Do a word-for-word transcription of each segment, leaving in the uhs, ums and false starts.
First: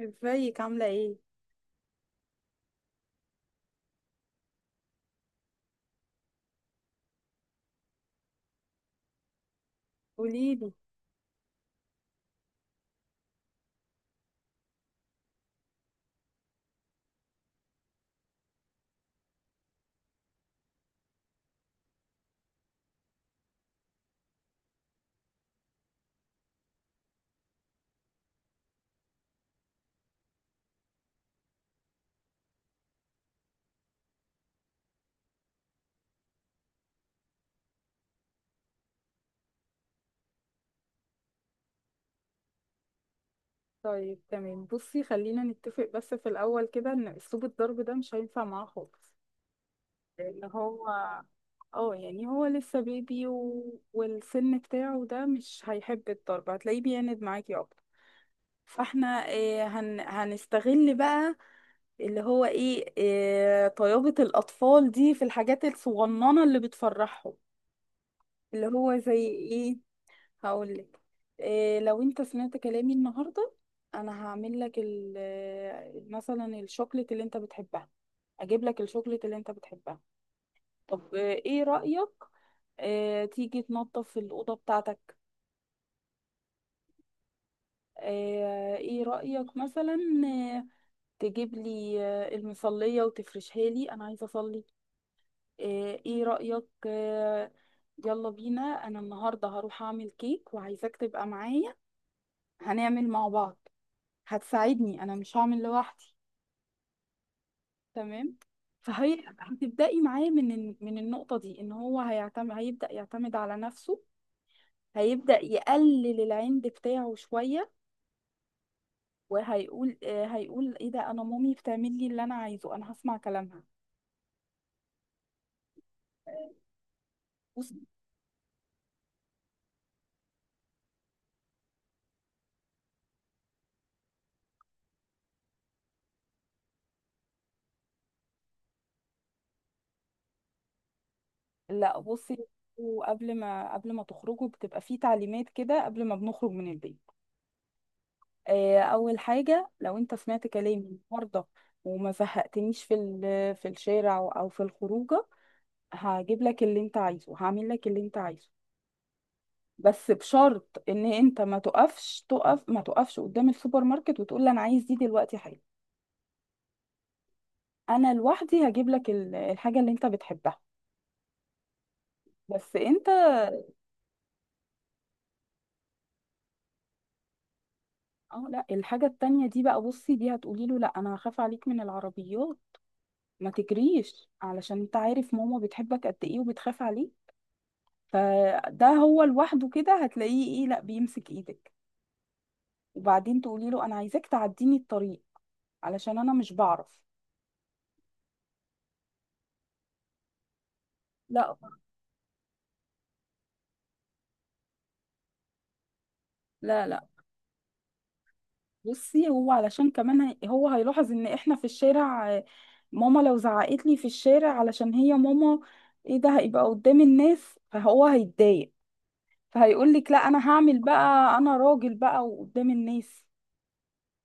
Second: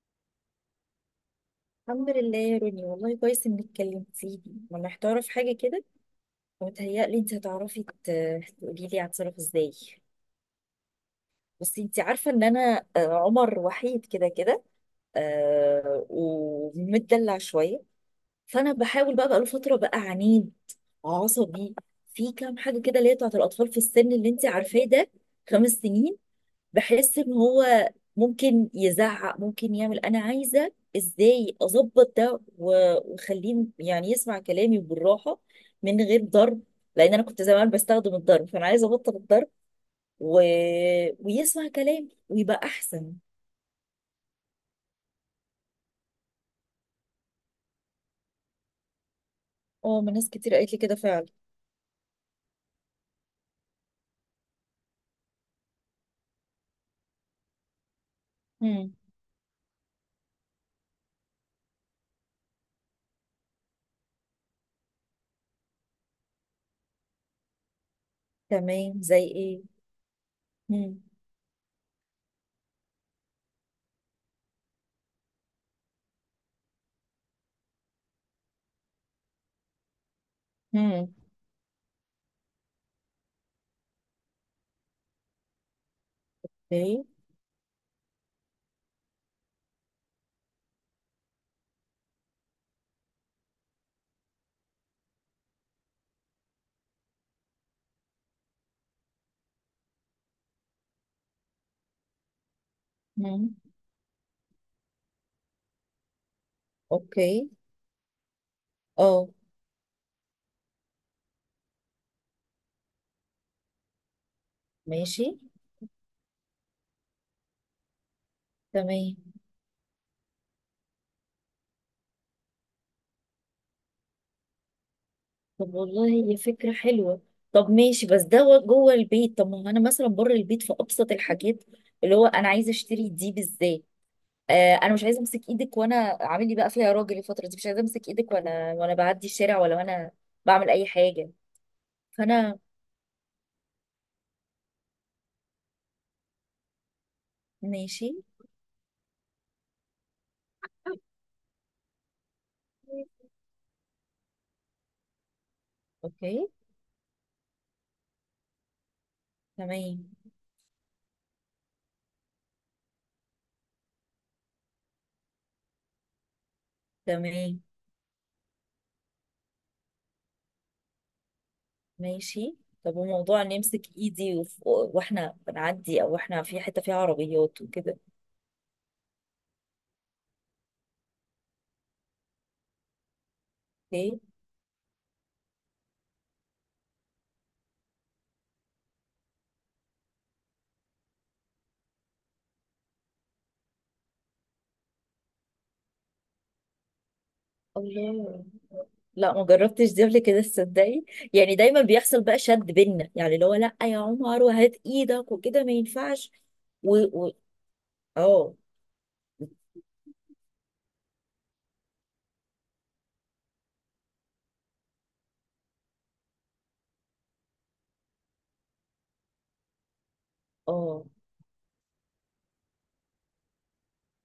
ازيك عاملة ايه؟ الحمد لله يا روني، والله كويس انك كلمتيني. انا محتاره في حاجه كده، ومتهيألي انت هتعرفي ت- تقولي لي هتصرف ازاي. قوليلي. بس انت عارفه ان انا آه، عمر وحيد كده كده، آه، ومتدلع شويه. فانا بحاول بقى بقى له فتره بقى عنيد عصبي في كام حاجه كده اللي هي بتاعت الاطفال في السن اللي انت عارفاه ده. خمس سنين. بحس ان هو ممكن يزعق ممكن يعمل. انا عايزه ازاي اظبط ده و- واخليه يعني يسمع كلامي بالراحه، من غير ضرب، لان انا كنت زمان بستخدم الضرب، فانا عايزه ابطل الضرب و... ويسمع كلامي ويبقى احسن. طيب تمام، بصي خلينا نتفق بس في الأول كده ان اسلوب الضرب ده مش هينفع معاه خالص. اه، ما ناس لأن كتير قالت لي هو كده فعلا. اه يعني هو لسه بيبي و... والسن بتاعه ده مش هيحب الضرب، هتلاقيه بيعند معاكي اكتر. مم. فاحنا إيه، هن... هنستغل بقى اللي هو ايه, إيه طيابة الأطفال دي في الحاجات الصغننة اللي بتفرحهم. اللي تمام، هو زي زي ايه؟ ايه، هقول مم. لك. إيه، لو انت سمعت كلامي النهارده انا هعمل لك ال- آه، مثلا الشوكليت اللي انت بتحبها، اجيب لك الشوكليت اللي انت بتحبها. مم. طب آه، ايه رأيك، آه، تيجي تنظف الأوضة بتاعتك. اوكي. آه، ايه رأيك مثلا، آه، تجيب لي آه، المصلية وتفرشها، لي انا عايزة اصلي. آه، ايه رأيك، آه، يلا بينا انا النهارده هروح اعمل كيك وعايزاك تبقى معايا، هنعمل مع مم. بعض، هتساعدني انا مش هعمل لوحدي. اوكي. تمام، فهي اه، هتبدأي معاه من الن- من النقطة دي ان هو هيعتمد هيبدأ يعتمد على نفسه، ماشي. هيبدأ يقلل العند بتاعه شوية، تمام. وهيقول آه، هيقول ايه ده، انا مامي بتعمل لي اللي انا عايزه، انا هسمع كلامها. طب والله هي فكرة حلوة. طب بصي. ماشي، بس ده و- جوه البيت. طب ما هو انا مثلا بره البيت في ابسط الحاجات اللي هو انا عايزة اشتري دي بالذات. آه، انا مش عايزة امسك ايدك وانا عامل لي بقى فيها راجل الفترة دي، مش عايزة امسك ايدك وانا وانا بعدي الشارع، ولا وانا بعمل اي حاجة. لا بصي، فانا وقبل ما قبل ما تخرجوا بتبقى في تعليمات كده قبل ما بنخرج من البيت. ماشي. آه، اول حاجه، لو انت سمعت كلامي النهارده وما زهقتنيش في ال- في الشارع او في الخروجه، هجيب اوكي. لك اللي انت عايزه، هعمل لك اللي انت عايزه. بس تمام. بشرط ان انت ما تقفش تقف ما تقفش قدام السوبر ماركت وتقول لي انا عايز دي دلوقتي حالا. تمام. انا لوحدي هجيب لك ال- الحاجه اللي انت بتحبها. ماشي. بس طب انت. وموضوع ان امسك ايدي وف- واحنا بنعدي، او احنا في حتة فيها عربيات وكده؟ اه لا، الحاجه التانية دي بقى، بصي دي هتقولي له لا انا هخاف عليك من العربيات، ما اوكي. تجريش علشان انت عارف ماما بتحبك قد ايه وبتخاف عليك. فده هو لوحده كده هتلاقيه ايه، لا بيمسك ايدك. وبعدين تقولي له انا عايزاك تعديني الطريق علشان انا مش بعرف. الله، لا ما جربتش دي قبل كده تصدقي. يعني لا. دايما بيحصل بقى شد بينا، يعني اللي هو لا يا عمر وهات ايدك وكده، ما ينفعش. لا. و لا و اه. بصي، هو علشان كمان هي- هو هيلاحظ ان احنا في الشارع. آه، ماما لو زعقت لي في الشارع علشان هي ماما، ايه ده هيبقى قدام الناس فهو هيتضايق، فهيقول لك لا انا هعمل اه، بقى انا راجل بقى وقدام الناس.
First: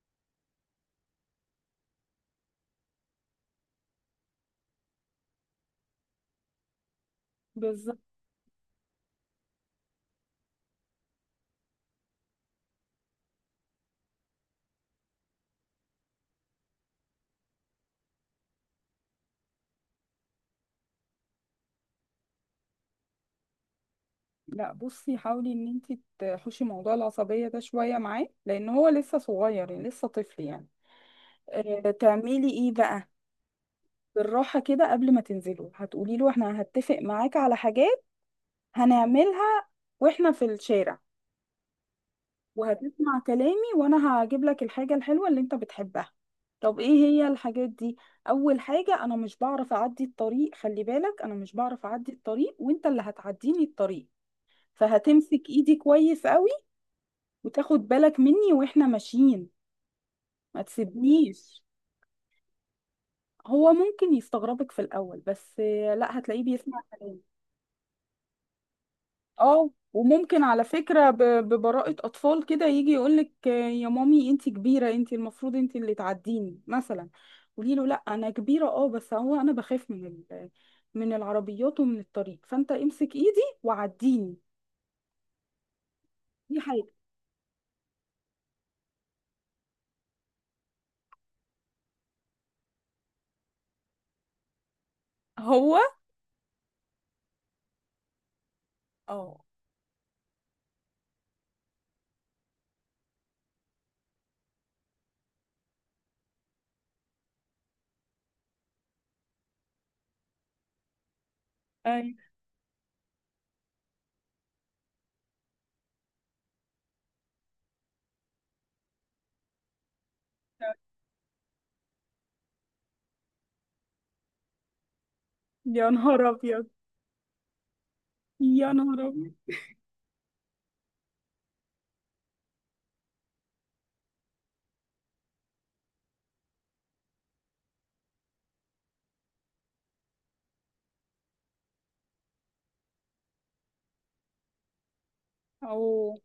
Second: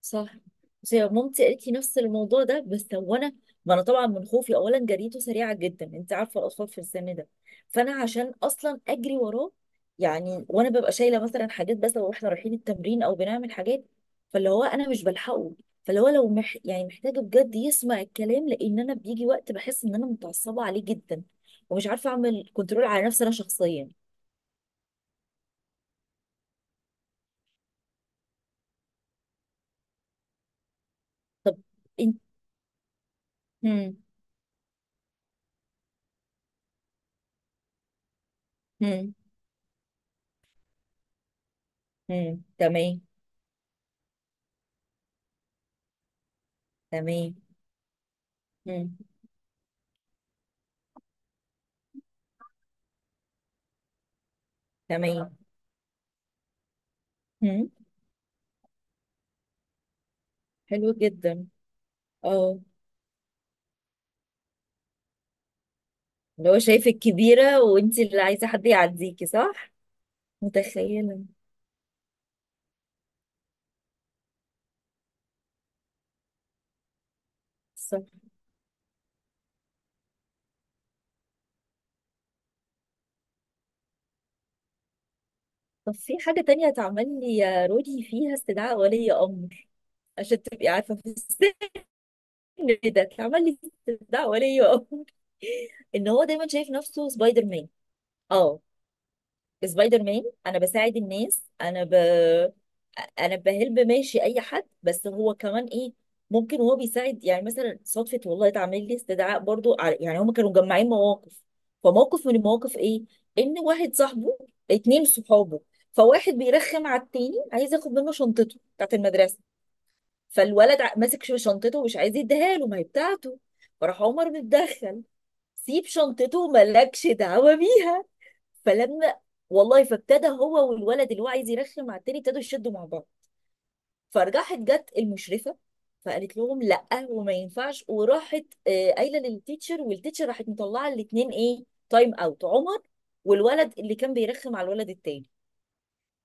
صح. بس هي مامتي قالت لي نفس الموضوع ده، بس وانا، ما انا طبعا من خوفي اولا جريته سريعه جدا، انت عارفه الاطفال في السن ده. فانا بالظبط. عشان اصلا اجري وراه، يعني وانا ببقى شايله مثلا حاجات، بس لو احنا رايحين التمرين او بنعمل حاجات، فاللي هو انا مش بلحقه. فاللي هو لو مح... يعني محتاجه بجد يسمع الكلام، لان انا بيجي وقت بحس ان انا متعصبه عليه جدا، ومش عارفه اعمل كنترول على نفسي انا شخصيا. لا بصي، حاولي ان انت تحوشي موضوع العصبية ده شوية معاه لان هو لسه صغير يعني لسه طفل يعني. طب. آه، انت. تعملي ايه بقى. هم. بالراحة كده قبل ما تنزلوا هتقولي له احنا هتفق معاك على حاجات هم. هنعملها واحنا في الشارع، هم، تمام. وهتسمع كلامي وانا هجيب لك الحاجة الحلوة اللي انت بتحبها. طب ايه هي تمام. الحاجات دي. اول هم. حاجة، انا مش بعرف اعدي الطريق، خلي بالك انا مش بعرف اعدي الطريق وانت اللي هتعديني الطريق، تمام. فهتمسك ايدي كويس قوي هم. وتاخد بالك مني واحنا ماشيين، ما حلو جدا. تسيبنيش. اه. هو ممكن يستغربك في الاول بس لا هتلاقيه اللي هو بيسمع شايفك كلامي. كبيرة وانت اللي عايزة حد يعديكي، اه، صح؟ وممكن على فكرة ب- متخيلة. ببراءة أطفال كده يجي يقولك آه، يا مامي انتي كبيرة، انتي المفروض انتي اللي تعديني مثلا. قولي له لا صح. أنا كبيرة اه بس هو أنا بخاف من ال- من العربيات ومن الطريق فأنت امسك إيدي وعديني. طب في حاجة دي تانية حاجة. اتعمل لي يا رودي فيها استدعاء ولي أمر. عشان تبقي عارفة في السن ده. اتعمل لي استدعاء ولي أمر. هو ان هو دايما شايف نفسه سبايدر مان. اه. اه، سبايدر مان. انا بساعد الناس. انا ب... انا بهلب ماشي اي حد. بس هو كمان ايه، ممكن وهو بيساعد يعني، مثلا صدفه والله اتعمل لي استدعاء برضو على، يعني هم كانوا مجمعين مواقف. أي. فموقف من المواقف ايه، ان واحد صاحبه، اتنين صحابه، فواحد بيرخم على التاني عايز ياخد منه شنطته بتاعت المدرسه، فالولد ع- ماسك ش- شنطته ومش عايز يديها له، ما هي بتاعته. فراح عمر متدخل، سيب يا نهار شنطته أبيض، مالكش دعوه بيها. يا نهار فلما، أبيض. والله، فابتدى هو والولد اللي هو عايز يرخم على التاني ابتدوا يشدوا مع بعض. فراحت جت المشرفه، فقالت لهم لا وما ينفعش، وراحت آه، قايله للتيتشر، والتيتشر راحت مطلعه الاثنين ايه، تايم اوت عمر والولد اللي كان بيرخم على الولد التاني. أو.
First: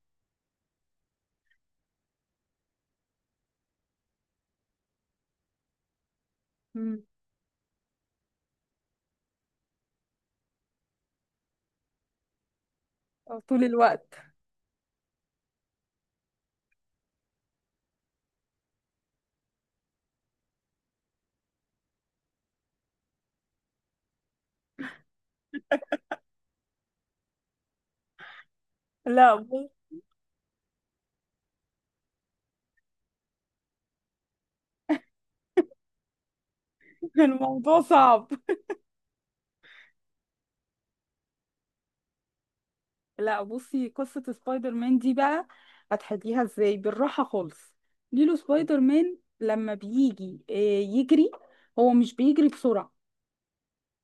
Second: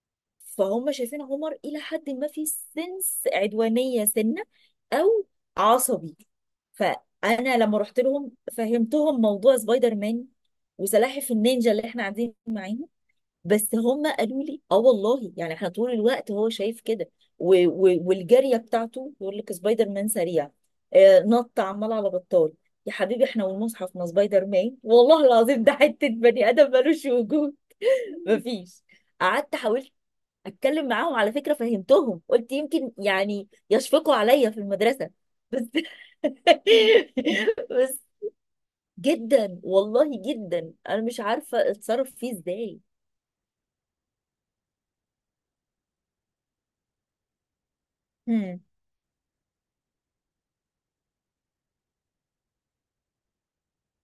فهم شايفين عمر الى حد ما في سنس عدوانيه سنه، او عصبي. مم. فانا لما رحت لهم فهمتهم موضوع سبايدر مان وسلاحف النينجا اللي احنا قاعدين معاه. آه، طول بس هم الوقت. قالوا لي اه والله، يعني احنا طول الوقت هو شايف كده، و... و... والجاريه بتاعته يقول لك سبايدر مان سريع، آه نط عمال على بطال. يا حبيبي احنا والمصحف، ما سبايدر مان والله العظيم ده حته بني ادم ملوش وجود. مفيش. لا قعدت بص، حاولت اتكلم معاهم على فكره، فهمتهم، قلت يمكن يعني يشفقوا عليا في المدرسه، بس الموضوع بس صعب. جدا والله جدا انا مش عارفه اتصرف فيه ازاي. لا بصي، قصة سبايدر مان دي بقى هتحليها ازاي بالراحة خالص. ليلو هم. سبايدر مان لما بيجي آه، يجري، هو مش بيجري بسرعة،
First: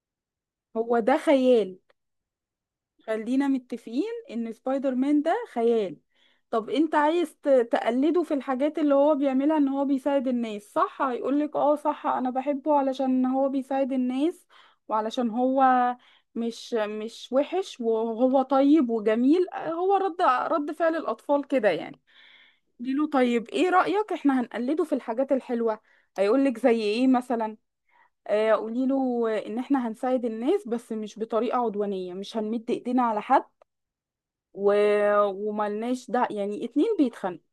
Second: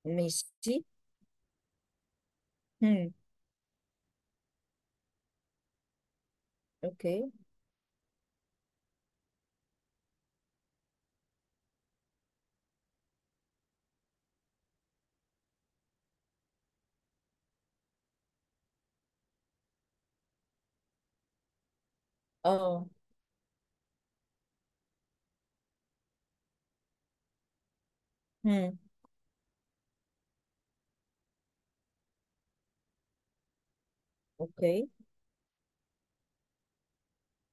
ماشي. هو ده خيال. هم. خلينا متفقين ان سبايدر مان ده خيال. طب انت اوكي. عايز ت- تقلده في الحاجات اللي هو بيعملها ان هو بيساعد الناس، صح، هيقولك اه صح انا بحبه علشان هو بيساعد الناس وعلشان هو مش مش وحش وهو طيب وجميل. هو رد رد فعل الاطفال كده يعني. اه. له طيب ايه رأيك احنا هنقلده في الحاجات الحلوة، هيقولك زي ايه مثلا. آه، هم. قوليله ان احنا هنساعد الناس بس مش بطريقة عدوانية، مش هنمد ايدينا على حد. و... اوكي. وملناش ده يعني اتنين بيتخانقوا،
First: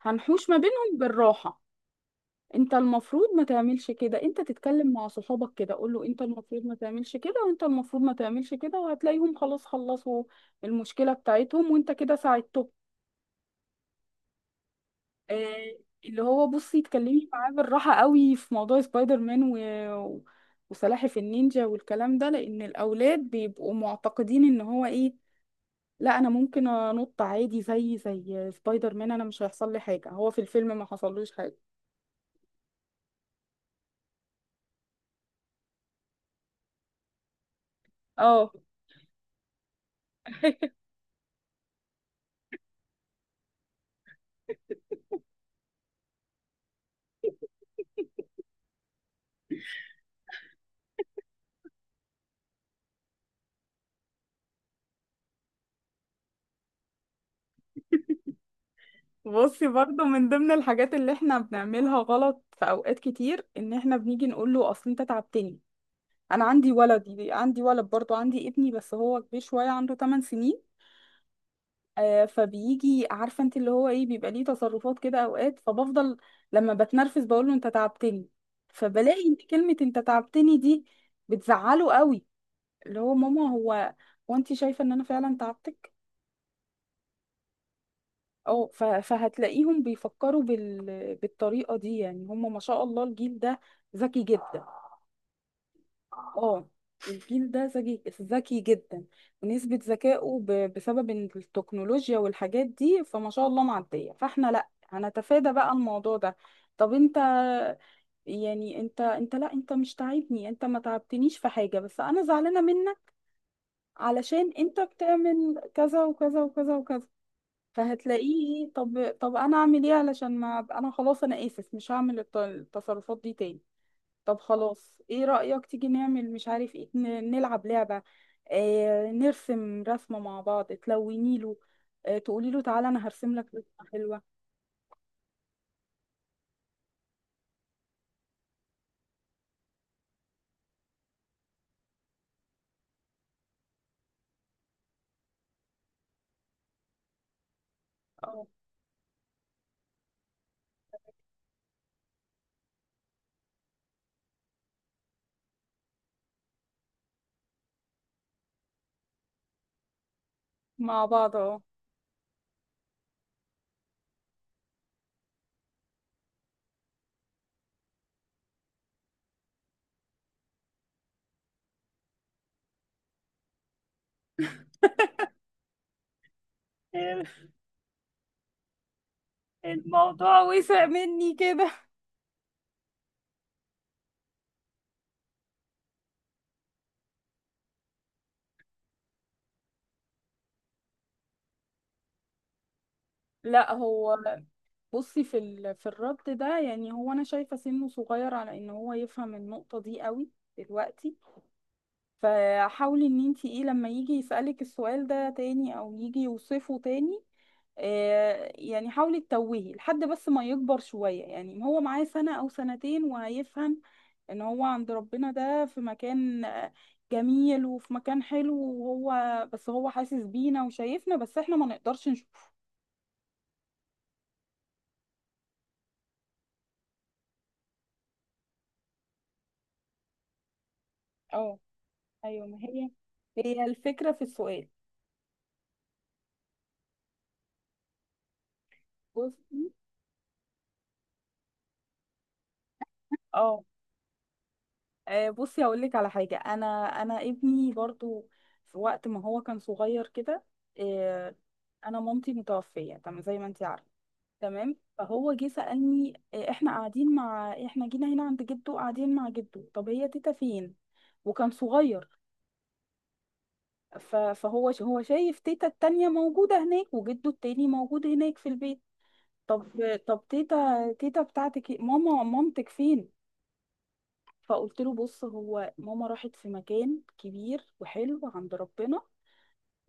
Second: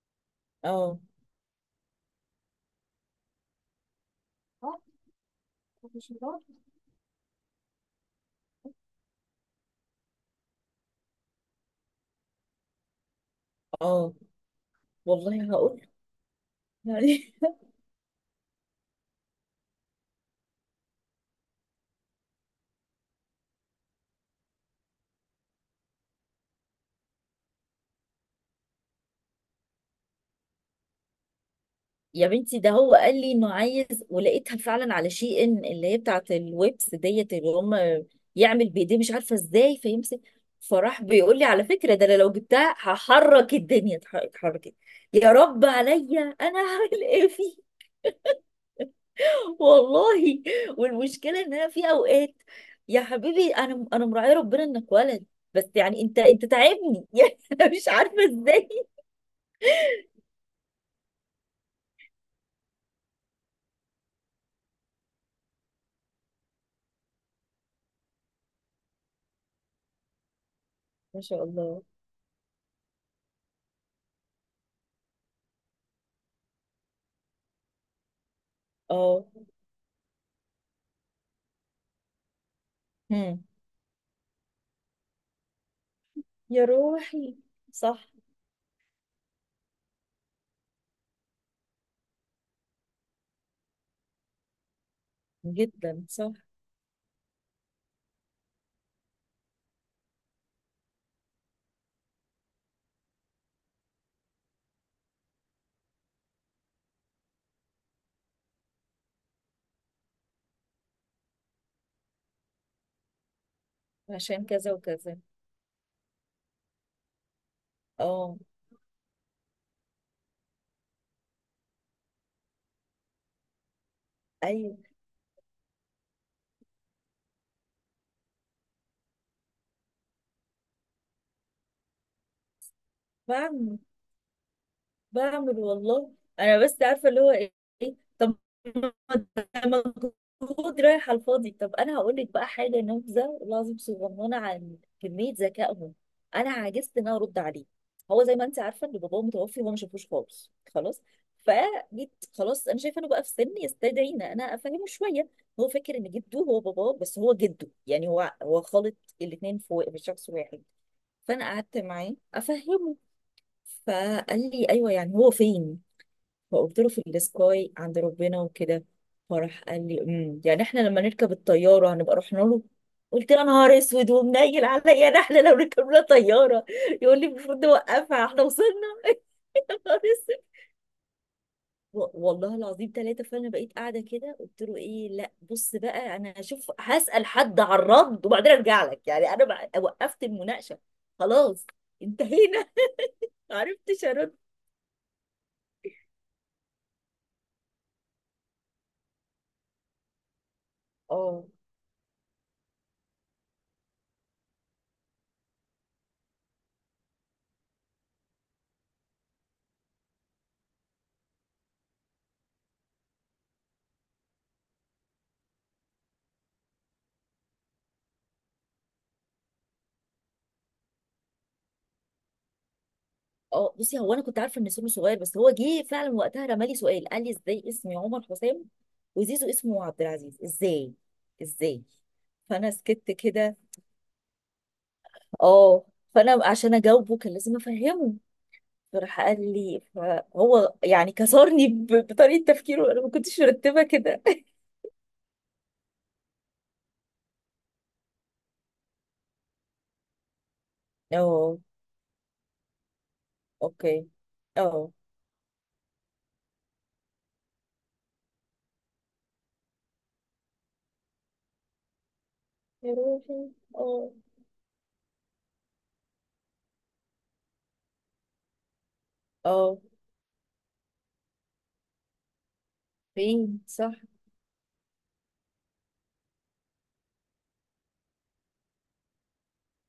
هنحوش ما بينهم اه. بالراحة. انت المفروض ما تعملش كده، انت تتكلم مع صحابك كده قول له انت المفروض ما تعملش كده وانت المفروض ما تعملش كده، وهتلاقيهم خلاص خلصوا المشكلة بتاعتهم وانت كده ساعدته. اه والله آه، هقول. اللي هو بصي اتكلمي يعني معاه بالراحة قوي في موضوع سبايدر مان و... و- وسلاحف النينجا والكلام ده، لان الاولاد بيبقوا معتقدين ان هو ايه، لا انا ممكن انط عادي زي زي سبايدر مان، انا مش هيحصل لي حاجه هو في الفيلم ما حصلوش حاجه. يا بنتي، ده هو قال لي انه عايز، ولقيتها فعلا على شي ان اللي هي بتاعت الويبس ديت اللي هم اه يعمل بايديه مش عارفه ازاي فيمسك، فراح بيقول لي على فكره ده أنا لو جبتها هحرك الدنيا اتحركت. يا رب عليا انا هعمل ايه؟ والله. والمشكله ان انا في اوقات، يا حبيبي انا انا مراعيه ربنا انك ولد، بس يعني انت انت تعبني. يعني انا مش عارفه ازاي. بصي، برضو من ضمن الحاجات اللي احنا بنعملها غلط في اوقات كتير ان احنا بنيجي نقول له اصل انت تعبتني. انا عندي ولد عندي ولد برضو عندي ابني بس هو كبير شويه، عنده 8 سنين. ما شاء الله. آه فبيجي عارفه انت اللي هو ايه بيبقى ليه تصرفات كده اوقات، فبفضل لما بتنرفز بقول له انت تعبتني، فبلاقي اه. ان كلمه انت تعبتني دي بتزعله قوي. اللي هو هم. ماما، هو، وانت شايفة ان انا فعلا تعبتك. يا روحي. صح. اه، ف- فهتلاقيهم بيفكروا بال... بالطريقة دي. يعني هم ما شاء الله الجيل ده ذكي جدا. جدا صح. اه، الجيل ده ذكي ذكي جدا، ونسبة ذكائه ب... بسبب إن التكنولوجيا والحاجات دي فما شاء الله معدية، فاحنا لا هنتفادى بقى الموضوع ده. طب انت، يعني انت انت لا انت مش تعبني، انت ما تعبتنيش في حاجة، بس انا زعلانة منك عشان علشان كذا انت وكذا. بتعمل كذا وكذا وكذا وكذا. اه. فهتلاقيه إيه، طب طب انا اعمل ايه علشان ما أبقى- انا خلاص انا اسف مش هعمل الت- التصرفات دي تاني. طب ايوه. خلاص، ايه رأيك تيجي نعمل مش عارف ايه، ن- نلعب لعبة. آه نرسم رسمة مع بعض تلوني له. آه تقولي له تعالى انا هرسم لك بعمل رسمة حلوة. بعمل والله. انا بس عارفه اللي هو ايه. طب ما ده مجهود رايح على الفاضي. طب انا هقول لك بقى حاجه نبذه والله العظيم صغننه عن كميه ذكائهم. انا عجزت ان انا ارد عليه. هو زي ما اه انت عارفه ان باباه متوفي وهو ما شافوش خالص، خلاص. فجيت، خلاص انا شايفه انه بقى في سن يستدعي ان انا افهمه شويه. هو فاكر ان جده هو باباه، بس هو جده، يعني هو هو خالط الاثنين في في شخص واحد. مع بعض. فانا اه قعدت معاه افهمه. فقال لي ايوه، يعني هو فين؟ فقلت له في السكاي عند ربنا وكده. فراح قال لي امم يعني احنا لما نركب الطياره هنبقى رحنا له؟ قلت له يا نهار اسود ومنيل عليا، ده احنا لو ركبنا طياره يقول لي المفروض نوقفها احنا وصلنا. يا نهار الموضوع اسود. وسع مني كده. و- والله العظيم ثلاثه. فانا بقيت قاعده كده قلت له ايه، لا بص بقى، انا هشوف هسال حد على الرد وبعدين ارجع لك. يعني انا بقى- وقفت المناقشه. خلاص. انتهينا. ما لا عرفتش هو ارد. بصي في ال... في الرد ده، يعني هو انا شايفة سنه صغير على ان هو يفهم النقطة دي قوي دلوقتي. اه. فحاولي ان انت ايه لما يجي يسألك السؤال ده تاني او يجي يوصفه تاني، آه، يعني حاولي تتوهي لحد بس ما يكبر شوية، يعني هو معاه سنة او سنتين وهيفهم ان هو عند ربنا ده في مكان آه، جميل، وفي مكان حلو، وهو بس هو حاسس بينا وشايفنا بس احنا ما نقدرش نشوفه. اه، بصي هو انا كنت عارفه ان سمو صغير، بس هو جه فعلا وقتها رمالي سؤال قال لي ازاي اسمي عمر حسام وزيزو اسمه عبد العزيز ازاي. اه ازاي. ايوه ما فانا هي، سكت كده. هي الفكرة في السؤال. اه. فانا عشان اجاوبه كان لازم افهمه. فراح قال بصي. لي، فهو يعني كسرني ب- بطريقه تفكيره، انا ما كنتش اه. مرتبه كده. آه، بصي هقول لك على حاجه. انا انا ابني برضو في وقت ما هو كان صغير كده، آه، اه. انا مامتي متوفيه تمام زي ما انت عارفه. اوكي. تمام، اه. فهو جه سالني آه، احنا قاعدين مع احنا جينا هنا عند جده قاعدين مع جده، طب هي تيتا فين. وكان صغير. يا روحي. اه. ف- فهو ش- هو شايف تيتا التانية موجوده هناك وجده التاني موجود هناك في البيت. طب، اه، طب تيتا تيتا بتاعتك إيه؟ ماما، مامتك فين. فين؟ صح. فقلت له بص هو ماما راحت في مكان كبير وحلو عند ربنا،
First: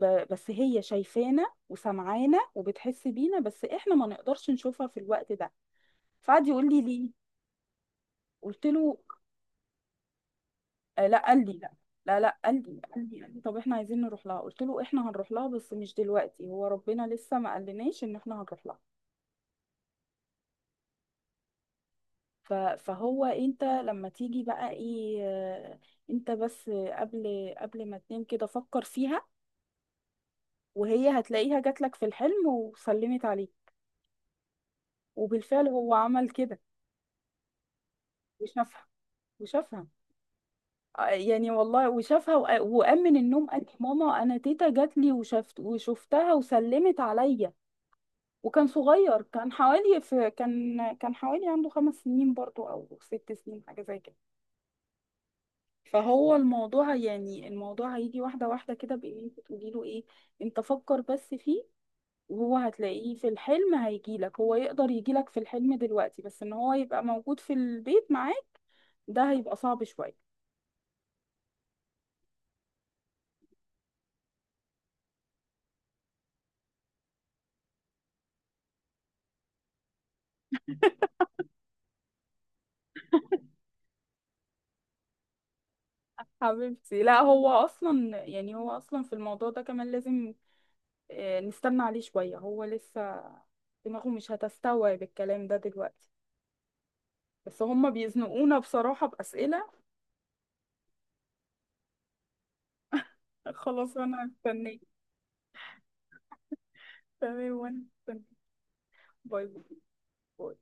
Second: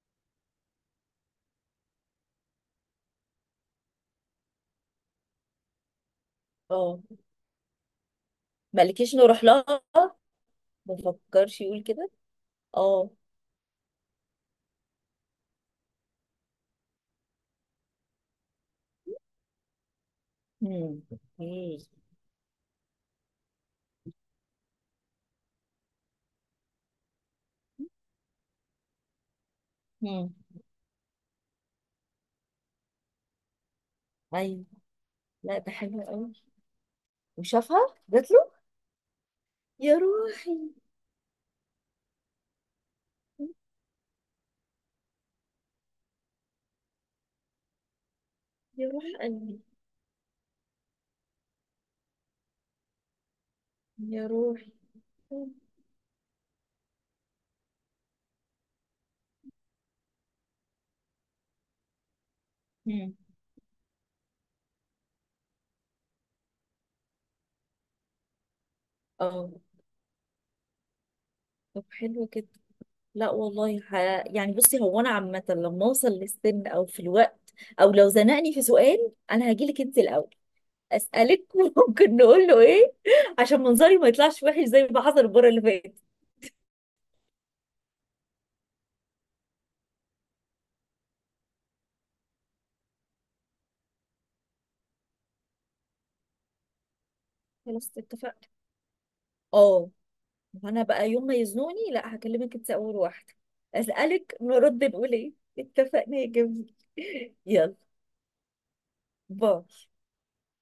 ب- بس هي شايفانا وسمعانا وبتحس بينا بس احنا ما نقدرش نشوفها في الوقت ده. فقعد يقول لي اه. ليه. قلت له مالكيش نروح لها. ما آه، لا قال لي فكرش لا. يقول كده. لا لا، قال لي قال اه. لي قال لي طب احنا عايزين نروح لها. قلت له احنا هنروح لها بس مش دلوقتي، هو ربنا لسه ما قالناش ان احنا هنروح لها. امم. ايه. ف- فهو انت لما تيجي بقى ايه، آه، انت بس قبل قبل ما تنام كده فكر فيها، امم. وهي هتلاقيها جاتلك في الحلم وسلمت عليه. ايوه. لا وبالفعل ده هو حلو عمل قوي. كده، وشافها جات له. وشافها، وشافها. يا روحي. آه، يعني والله وشافها، وق- وقام من النوم قال لي، ماما انا تيتا جات لي، وشفت وشفتها وسلمت عليا. وكان يا روح صغير، كان قلبي. حوالي في كان كان حوالي عنده خمس سنين برضو او ست سنين حاجه زي كده. يا روحي. فهو الموضوع يعني الموضوع هيجي واحده واحده كده، بان انت تقولي له ايه، انت فكر بس فيه، وهو امم. هتلاقيه في الحلم هيجيلك، هو يقدر يجيلك في الحلم دلوقتي بس ان هو يبقى موجود في البيت معاك ده اه، هيبقى صعب شوية. طب حلو كده. لا والله ح... يعني بصي، هو انا عامه لما اوصل للسن او في الوقت، او لو زنقني في سؤال، انا هجيلك انت الاول اسالك وممكن نقول له ايه، عشان منظري ما يطلعش وحش زي ما حصل المره اللي فاتت. حبيبتي لا، هو اصلا يعني هو اصلا في الموضوع ده كمان لازم آه، نستنى عليه شوية، هو لسه دماغه مش هتستوعب الكلام ده دلوقتي. بس هما خلاص اتفقنا. بيزنقونا بصراحة بأسئلة. اه. وانا بقى يوم ما يزنوني، لا هكلمك انت اول واحده خلاص انا اسالك هستناك. نرد نقول ايه. اتفقنا يا جميل. تمام يلا وانا هستناك. باي. باي. باي.